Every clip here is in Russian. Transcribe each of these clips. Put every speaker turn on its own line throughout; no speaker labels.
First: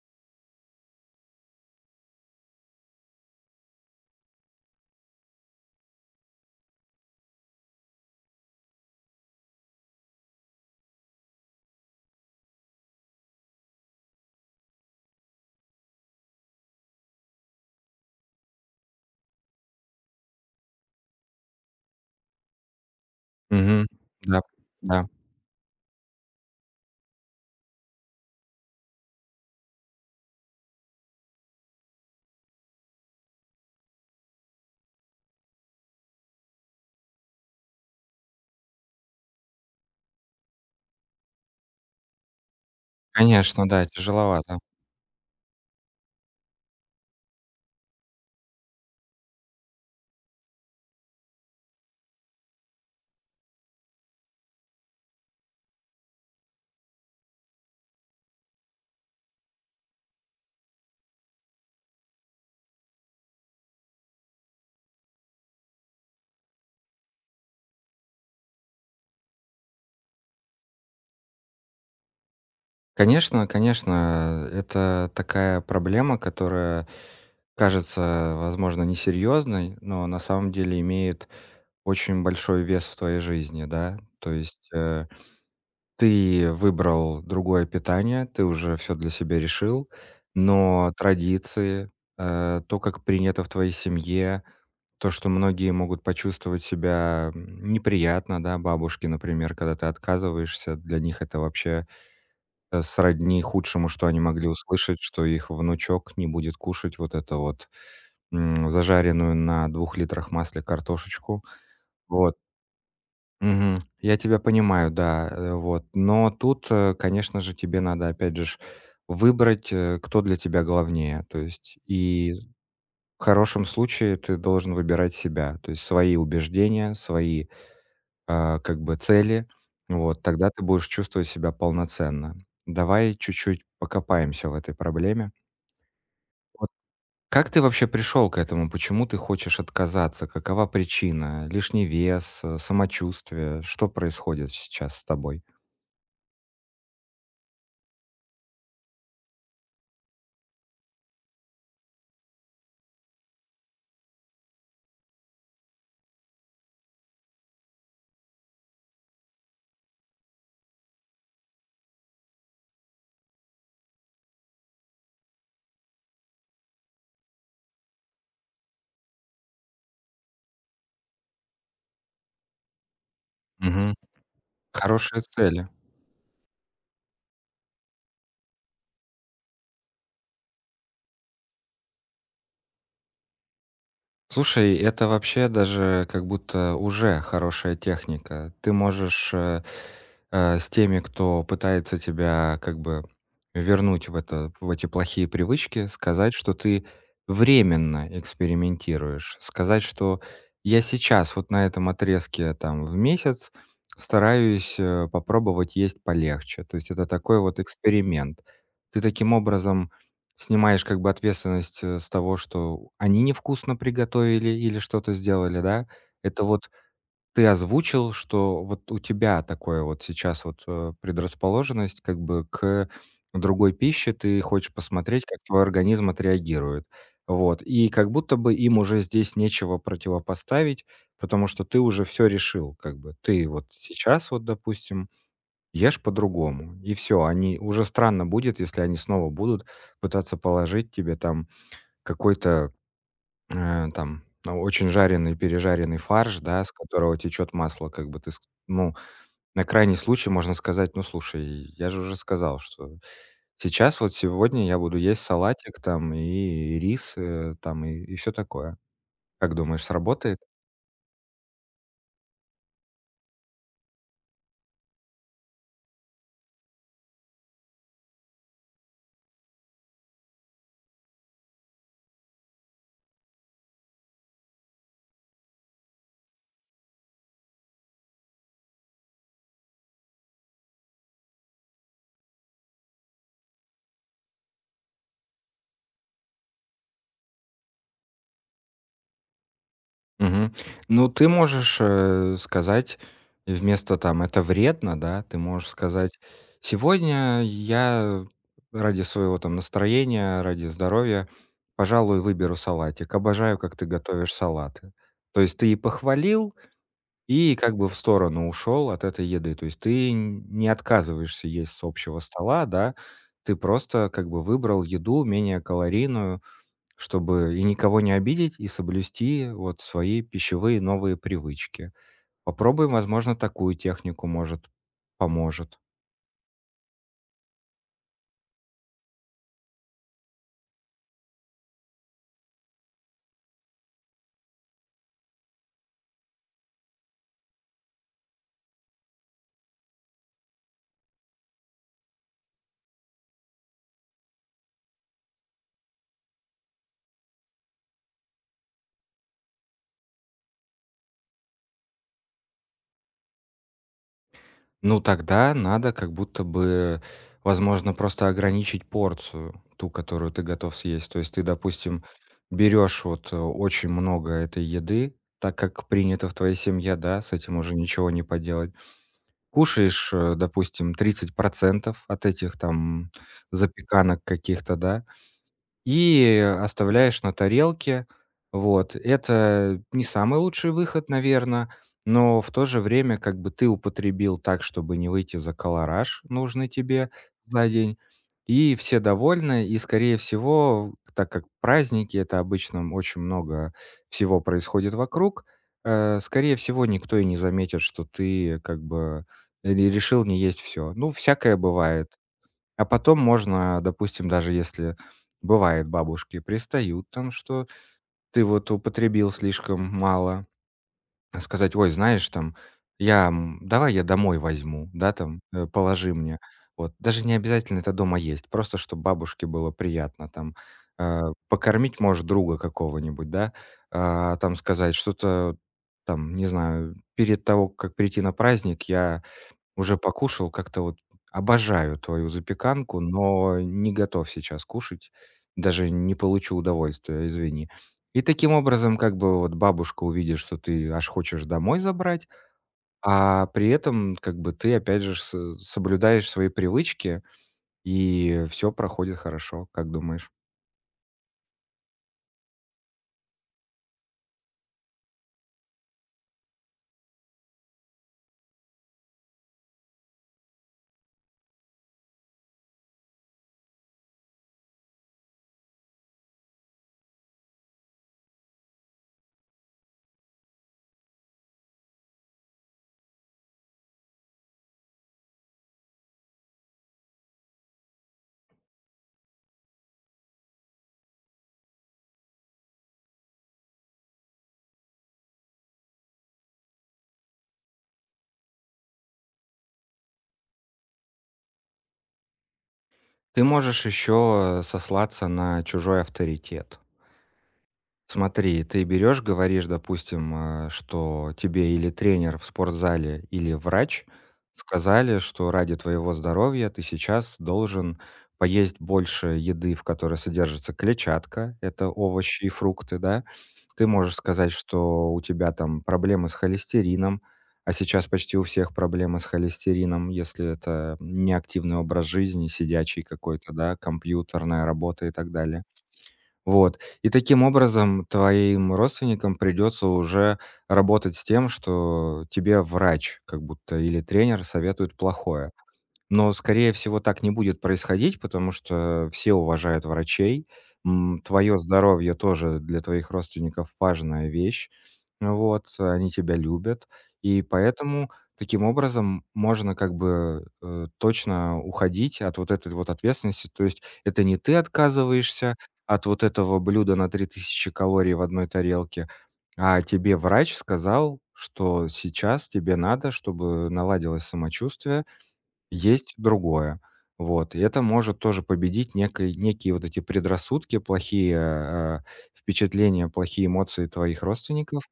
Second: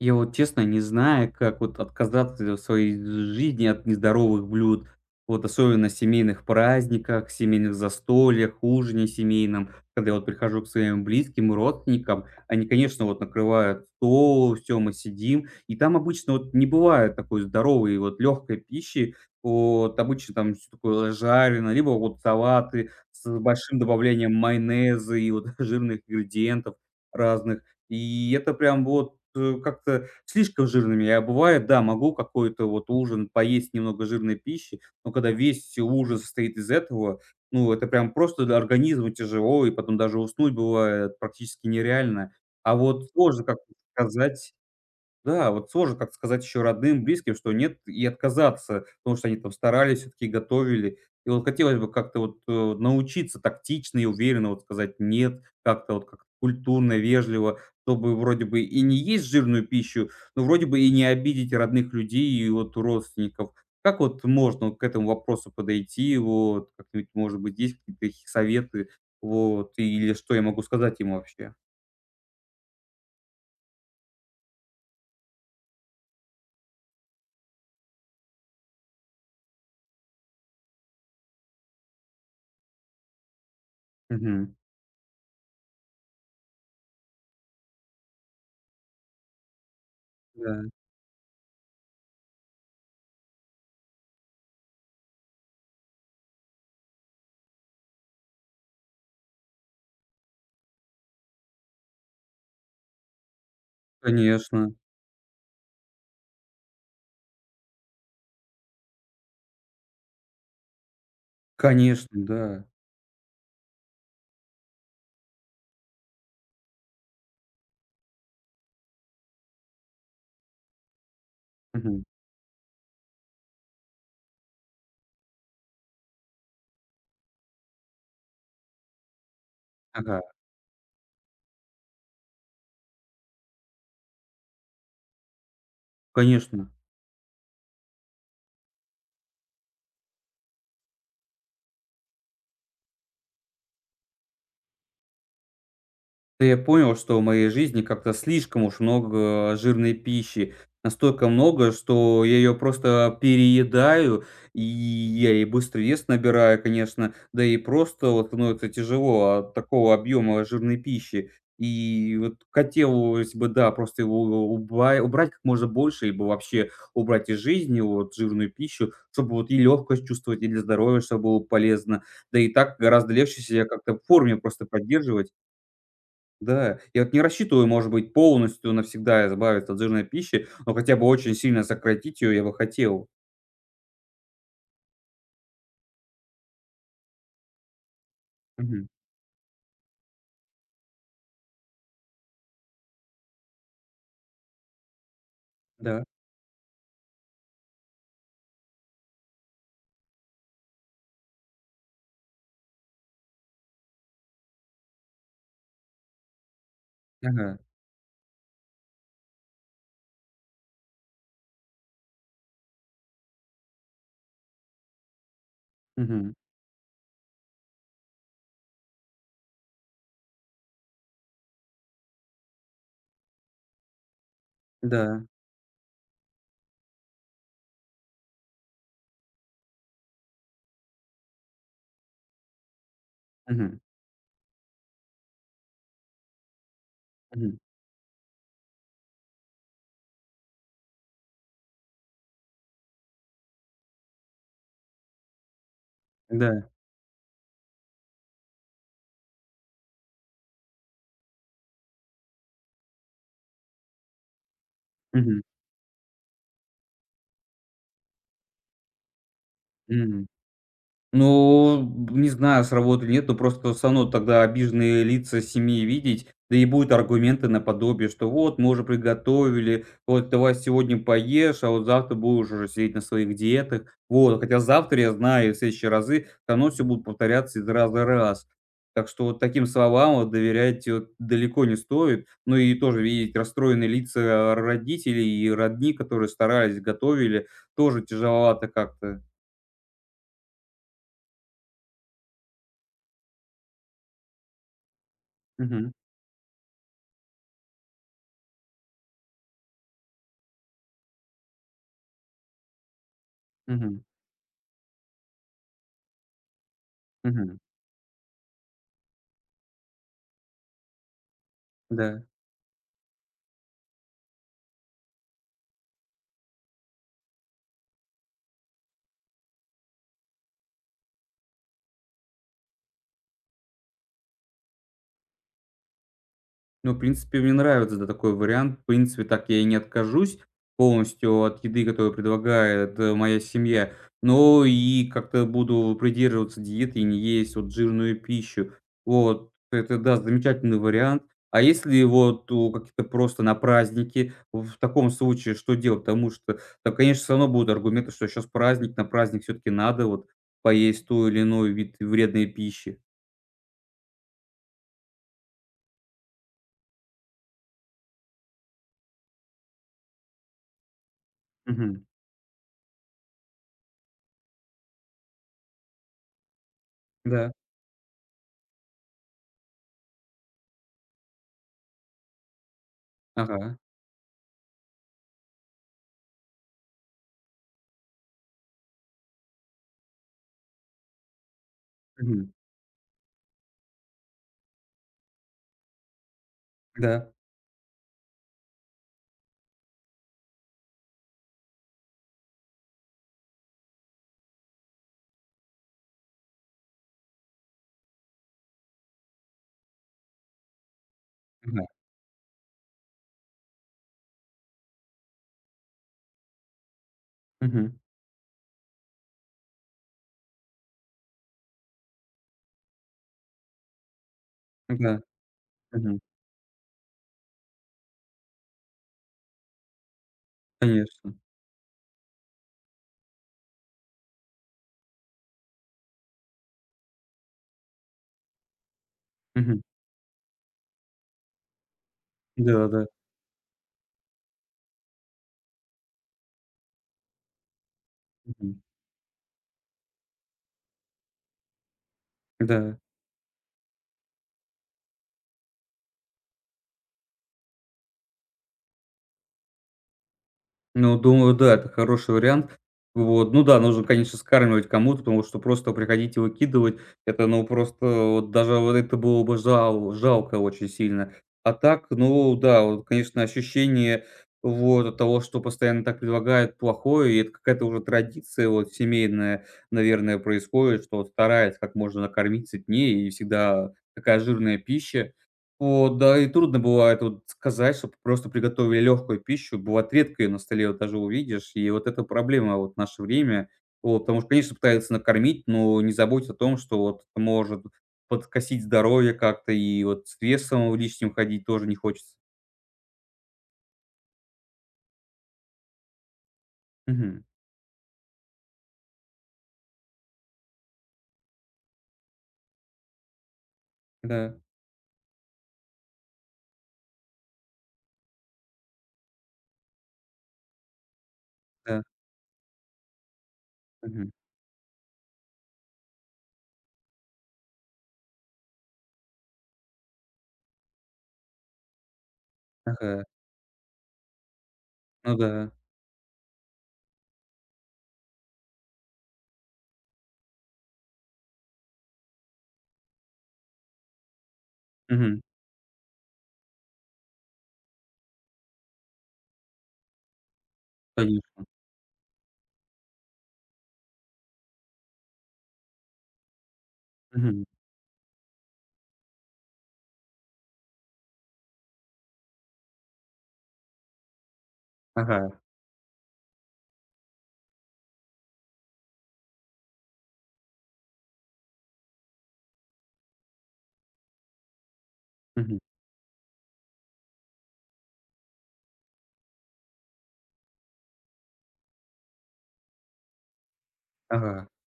Я вот, честно, не знаю, как вот отказаться в своей жизни от нездоровых блюд. Вот особенно в семейных праздниках, семейных застольях, ужине семейном. Когда я вот прихожу к своим близким, родственникам, они, конечно, вот накрывают стол. Всё, мы сидим, и там обычно вот не бывает такой здоровой, вот лёгкой пищи. Вот обычно там всё такое жареное, либо вот салаты с большим
Мгм.
добавлением
Да. Да.
майонеза и вот жирных ингредиентов разных. И это прям вот, э, как-то слишком жирными. А бывает, да, могу какой-то вот ужин поесть немного жирной пищи. Но когда весь, все ужин состоит из этого, ну, это прям просто, да, организму тяжело. И потом даже уснуть бывает практически нереально. А вот сложно
Конечно,
как-то
да.
сказать
Тяжеловато.
да, вот сложно как-то сказать ещё родным, близким, что нет, и отказаться, потому что они там старались всё-таки, готовили. И вот хотелось бы как-то вот, э, научиться тактично и уверенно вот сказать "нет". Как-то вот как-то культурно, вежливо, чтобы вроде бы и не есть жирную пищу, но вроде бы и не обидеть родных людей и вот родственников. Как вот можно вот к этому вопросу подойти? Вот как-нибудь, может быть, есть какие-то такие советы, вот, или что я могу сказать им вообще?
Конечно, конечно. Э, это такая проблема, которая кажется, возможно, несерьёзной, но на самом деле имеет очень большой вес в твоей жизни, да? То
Мгм.
есть, э, ты выбрал другое питание, ты уже всё для себя решил.
Да.
Но традиции, э, то, как принято в твоей семье, то, что многие могут почувствовать себя, м, неприятно, да, бабушки, например, когда ты отказываешься, для них это вообще, э, сродни худшему, что они могли
Конечно.
услышать, что их внучок не будет кушать вот эту вот, м, зажаренную на 2 литрах масле картошечку.
Конечно,
Вот.
да.
Мгм. Я тебя понимаю, да, э, вот. Но тут, э, конечно же, тебе надо опять же ж выбрать, э, кто для тебя главнее. То есть
Мгм.
и в хорошем случае ты должен выбирать себя. То есть свои убеждения, свои, э, как бы цели. Вот
Ага.
тогда ты будешь чувствовать себя полноценно. Давай чуть-чуть покопаемся в этой проблеме. Вот
Конечно.
как ты вообще пришёл к этому? Почему ты хочешь отказаться? Какова причина? Лишний вес, э, самочувствие? Что происходит сейчас с тобой?
Да я понял, что в моей жизни как-то слишком уж много жирной пищи. Настолько много, что я её просто переедаю, и я и быстро вес набираю, конечно. Да и просто вот становится тяжело от такого объёма жирной пищи. И вот хотелось бы, да, просто его у у уба убрать как можно больше либо вообще убрать из жизни вот жирную пищу, чтобы вот и лёгкость чувствовать, и для здоровья чтобы было полезно. Да и так гораздо легче себя как-то
Мгм.
в форме просто
Хорошие
поддерживать.
цели.
Да, я вот не рассчитываю, может быть, полностью навсегда избавиться от жирной пищи, но хотя бы очень сильно сократить её я бы хотел.
Слушай, это вообще даже как будто уже хорошая техника. Ты
Мгм.
можешь, э э, с теми, кто пытается тебя как бы вернуть в это в эти плохие привычки,
Да.
сказать, что ты временно экспериментируешь. Сказать, что я сейчас вот на этом отрезке, там, в месяц стараюсь, э, попробовать есть полегче. То есть это такой вот
Ага.
эксперимент. Ты таким образом снимаешь как бы ответственность, э, с того, что они невкусно приготовили или что-то сделали, да?
Мгм.
Это вот ты озвучил, что вот у тебя такое вот сейчас вот, э, предрасположенность как бы к другой пище. Ты хочешь
Да.
посмотреть, как твой организм отреагирует. Вот. И как будто бы им уже здесь нечего противопоставить, потому что ты уже всё решил. Как бы ты вот
Мгм.
сейчас вот, допустим, ешь по-другому и всё. Они
Мгм.
уже странно будет, если они снова будут пытаться положить тебе там какой-то, э, там, очень жареный, пережаренный фарш,
Да.
да, с которого течёт масло, как бы ты ск ну, на крайний случай можно сказать: "Ну, слушай, я же уже сказал, что сейчас, вот сегодня я буду есть
Мгм.
салатик там и рис, э, там и всё такое". Как думаешь,
Мгм.
сработает?
Ну, м, не знаю, сработает или нет, но просто всё равно тогда обиженные лица семьи видеть, да и будут аргументы наподобие, что вот мы уже приготовили, вот давай сегодня поешь, а вот завтра будешь уже сидеть на своих диетах. Вот. Хотя завтра, я знаю, и в следующие разы всё равно всё будет повторяться из раза раз. Так что вот таким словам вот доверять вот далеко не стоит. Ну и тоже видеть расстроенные лица р родителей и родни, которые старались, готовили, тоже тяжеловато как-то.
Мгм. Ну, ты можешь, э, сказать вместо там это вредно да, ты можешь
Мгм.
сказать: "Сегодня я ради своего там настроения, ради здоровья, пожалуй, выберу салатик. Обожаю, как ты
Мгм.
готовишь салаты". То есть ты и похвалил, и
Мгм.
как бы в сторону ушёл от этой еды. То есть ты нь не отказываешься есть с общего
Да.
стола, да, ты просто как бы выбрал еду менее калорийную, чтобы и никого не обидеть, и соблюсти вот свои пищевые новые привычки. Попробуй, возможно, такую технику. Может, поможет.
Ну, в принципе, мне нравится, да, такой вариант. В принципе, так я и не откажусь полностью от еды, которую предлагает, э, моя семья, но и как-то буду придерживаться диеты и не есть вот жирную пищу. Вот это, да, замечательный вариант. А если вот у какие-то просто на праздники, в таком случае что делать? Потому что там, конечно, всё равно будут аргументы, что щас праздник. На праздник всё-таки надо вот поесть той или иной вид вредной пищи.
Ну, тогда надо как будто бы, возможно, просто ограничить порцию ту, которую ты готов съесть. То есть ты, допустим,
Мгм.
берёшь вот, э, очень много этой еды, так, как принято в твоей семье, да? С
Да.
этим уже ничего не поделать. Кушаешь, э, допустим, 30 % от этих, там,
Ага.
запеканок каких-то, да? И, э, оставляешь на тарелке. Вот. Это не самый лучший выход, наверно. Но в
Мгм.
то же время как бы ты употребил так, чтобы не выйти за калораж, нужный тебе
Да.
за день. И все довольны. И, скорее всего, в так как праздники- это обычно, м, очень много всего происходит вокруг, э, скорее всего, никто и не заметит, что ты как бы, э, н решил не есть всё. Ну, всякое
М-да.
бывает. А потом можно, допустим, даже если бывает, бабушки пристают, там, что
Мгм.
ты вот употребил слишком мало, э, сказать: "Ой, знаешь, там, я, м, давай я домой возьму, да,
М-да.
там, э, положи
Мгм.
мне". Вот даже не обязательно это дома есть. Просто чтоб бабушке было приятно, там. Э,
Конечно.
покормить, может, друга какого-нибудь, да? А, там, сказать что-то, там, не знаю: "Перед того, как прийти на праздник, я
Мгм.
уже покушал как-то. Вот обожаю твою запеканку,
Да-да-да.
но не готов сейчас кушать. Даже не получу удовольствия, извини". И таким
Мгм.
образом, как бы вот бабушка увидит, что ты аж хочешь домой забрать,
Да.
а при этом как бы ты опять же с э, соблюдаешь свои привычки, и, э, всё проходит хорошо. Как думаешь?
Ну, думаю, да, это хороший вариант. Вот. Ну да, нужно, конечно, скармливать кому-то, потому что просто приходить и выкидывать это, ну, просто вот даже вот это было бы жал жалко очень сильно. А так, ну да, вот, конечно, ощущение вот от того, что постоянно так предлагают плохое. И это какая-то уже традиция вот семейная, наверное, происходит, что вот стараются как можно накормить сытнее, и всегда такая жирная пища. Вот, да и трудно бывает вот сказать, чтоб просто приготовили легкую пищу. Бывает, редко ее на столе вот даже увидишь. И вот эта проблема вот в наше время вот, потому что, конечно, пытаются накормить, но не заботятся о том, что вот это может подкосить здоровье как-то. И вот с весом лишним ходить тоже не хочется.
Ты можешь ещё, э, сослаться на чужой авторитет.
Мгм.
Смотри, ты берёшь, говоришь, допустим, э, что тебе или тренер в спортзале, или врач
Да.
сказали, что ради твоего здоровья ты сейчас должен поесть больше еды, в которой содержится клетчатка. Это
Да.
овощи и фрукты, да? Ты можешь
Мгм.
сказать, что у тебя там проблемы с холестерином, а сейчас почти у всех проблемы с холестерином, если это не активный образ жизни, сидячий
Ага.
какой-то, да, компьютерная работа и так
Ну
далее.
да.
Вот. И таким образом, твоим родственникам придётся уже работать с тем, что тебе врач как будто или тренер советует
Мгм.
плохое. Но, скорее всего, так не будет происходить, потому что все уважают врачей. М, твоё
Конечно.
здоровье тоже для твоих родственников важная вещь. Вот. Они тебя любят, и
Мгм.
поэтому таким образом можно как бы, э, точно уходить от вот этой вот ответственности. То есть это не ты
Ага.
отказываешься от вот этого блюда на 3000 калорий в одной тарелке, а тебе врач сказал, что сейчас тебе надо, чтобы наладилось самочувствие,
Мгм.
есть другое. Вот. И это может тоже победить некой некие вот эти предрассудки, плохие, э, впечатления, плохие эмоции твоих
Ага.
родственников.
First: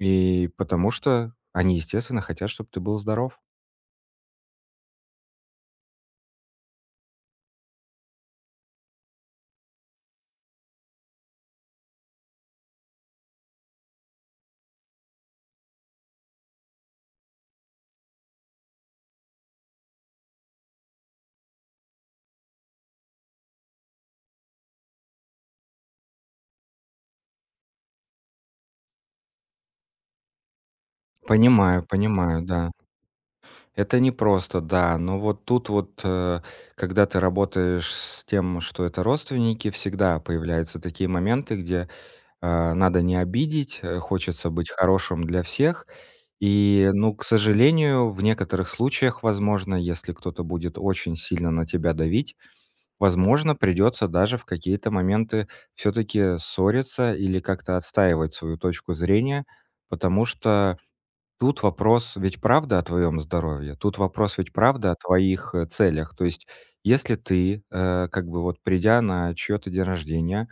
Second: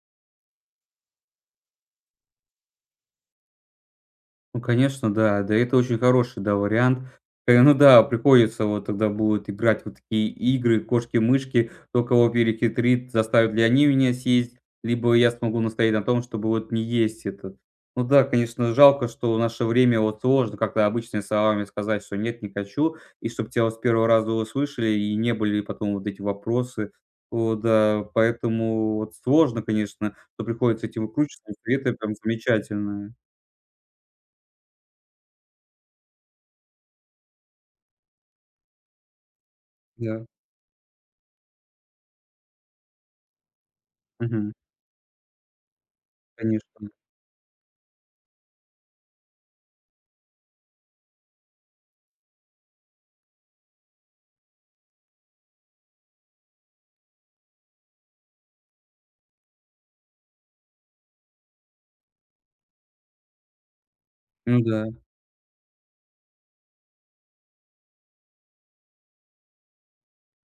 И потому что они, естественно, хотят, чтоб ты был здоров.
Ну, конечно, да. Да, это очень хороший, да, вариант. Э, ну да. Приходится вот тогда будет играть вот в такие игры в кошки-мышки. Кто кого перехитрит, заставят ли они меня съесть, либо я смогу настоять на том, чтобы вот не есть это. Ну да, конечно, жалко, что в наше время вот сложно как-то обычными словами сказать, что нет, не хочу. И чтоб тя вот с первого раза услышали и не были потом вот эти вопросы. Вот, да. Поэтому вот сложно, конечно, но приходится этими выкручиваться. И при
Понимаю,
этом там
понимаю, да.
замечательное.
Это непросто, да. Но вот тут вот, э, когда ты работаешь с тем, что это родственники, всегда
Да.
появляются такие моменты, где, э, надо не обидеть, э, хочется
Мгм.
быть хорошим для всех.
Конечно.
И, ну, к сожалению, в некоторых случаях, возможно, если кто-то будет очень сильно на тебя давить, возможно, придётся даже в какие-то моменты всё-таки ссориться или как-то отстаивать свою точку зрения. Потому что тут вопрос ведь правда о твоём здоровье. Тут вопрос ведь
Ну да.
правда о твоих, э, целях. То есть если ты, э, как бы, вот придя на чьё-то день рождения,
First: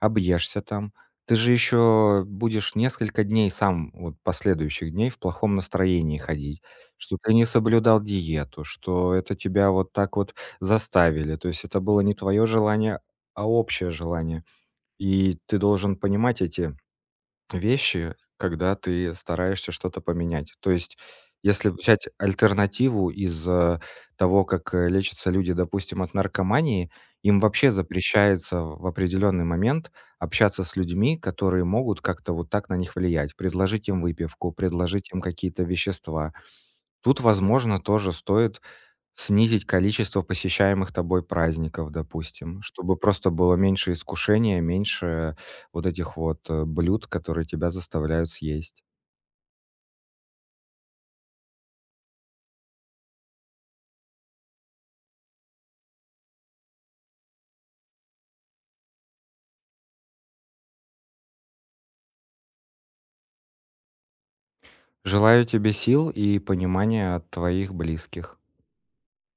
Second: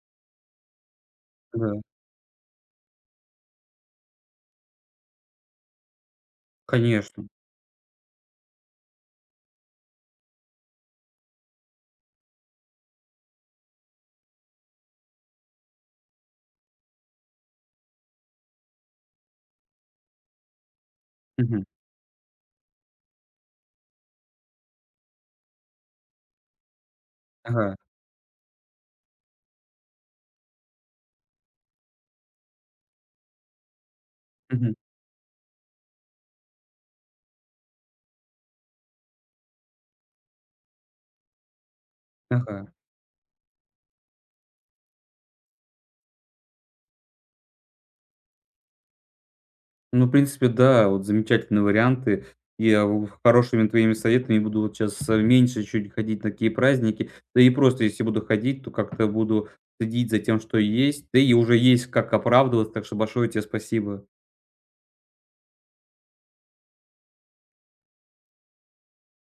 объешься там, ты же
Та да.
ещё будешь несколько дней сам вот последующих дней в плохом настроении ходить, что
Конечно.
ты не соблюдал диету, что это тебя вот так вот заставили. То есть это было не твоё желание, а общее желание. И ты должен понимать эти вещи, когда ты стараешься что-то поменять. То есть
Мгм.
если взять альтернативу из, э, того, как, э, лечатся люди, допустим, от наркомании, им вообще
Ага.
запрещается в определённый момент общаться с людьми, которые могут как-то вот так на них влиять: предложить им выпивку,
Мгм.
предложить им какие-то вещества. Тут, возможно, тоже стоит снизить количество посещаемых тобой праздников, допустим,
Ага.
чтобы просто было меньше искушения, меньше вот этих вот, э, блюд, которые тебя заставляют съесть.
Ну, в принципе, да. Вот замечательные варианты. Я у хорошими твоими советами буду вот щас, а, меньше чуть ходить на такие праздники, да и просто если буду ходить, то как-то буду следить за тем, что есть. Да и уже есть как оправдываться. Так что большое те спасибо.
Желаю тебе сил и понимания от твоих близких.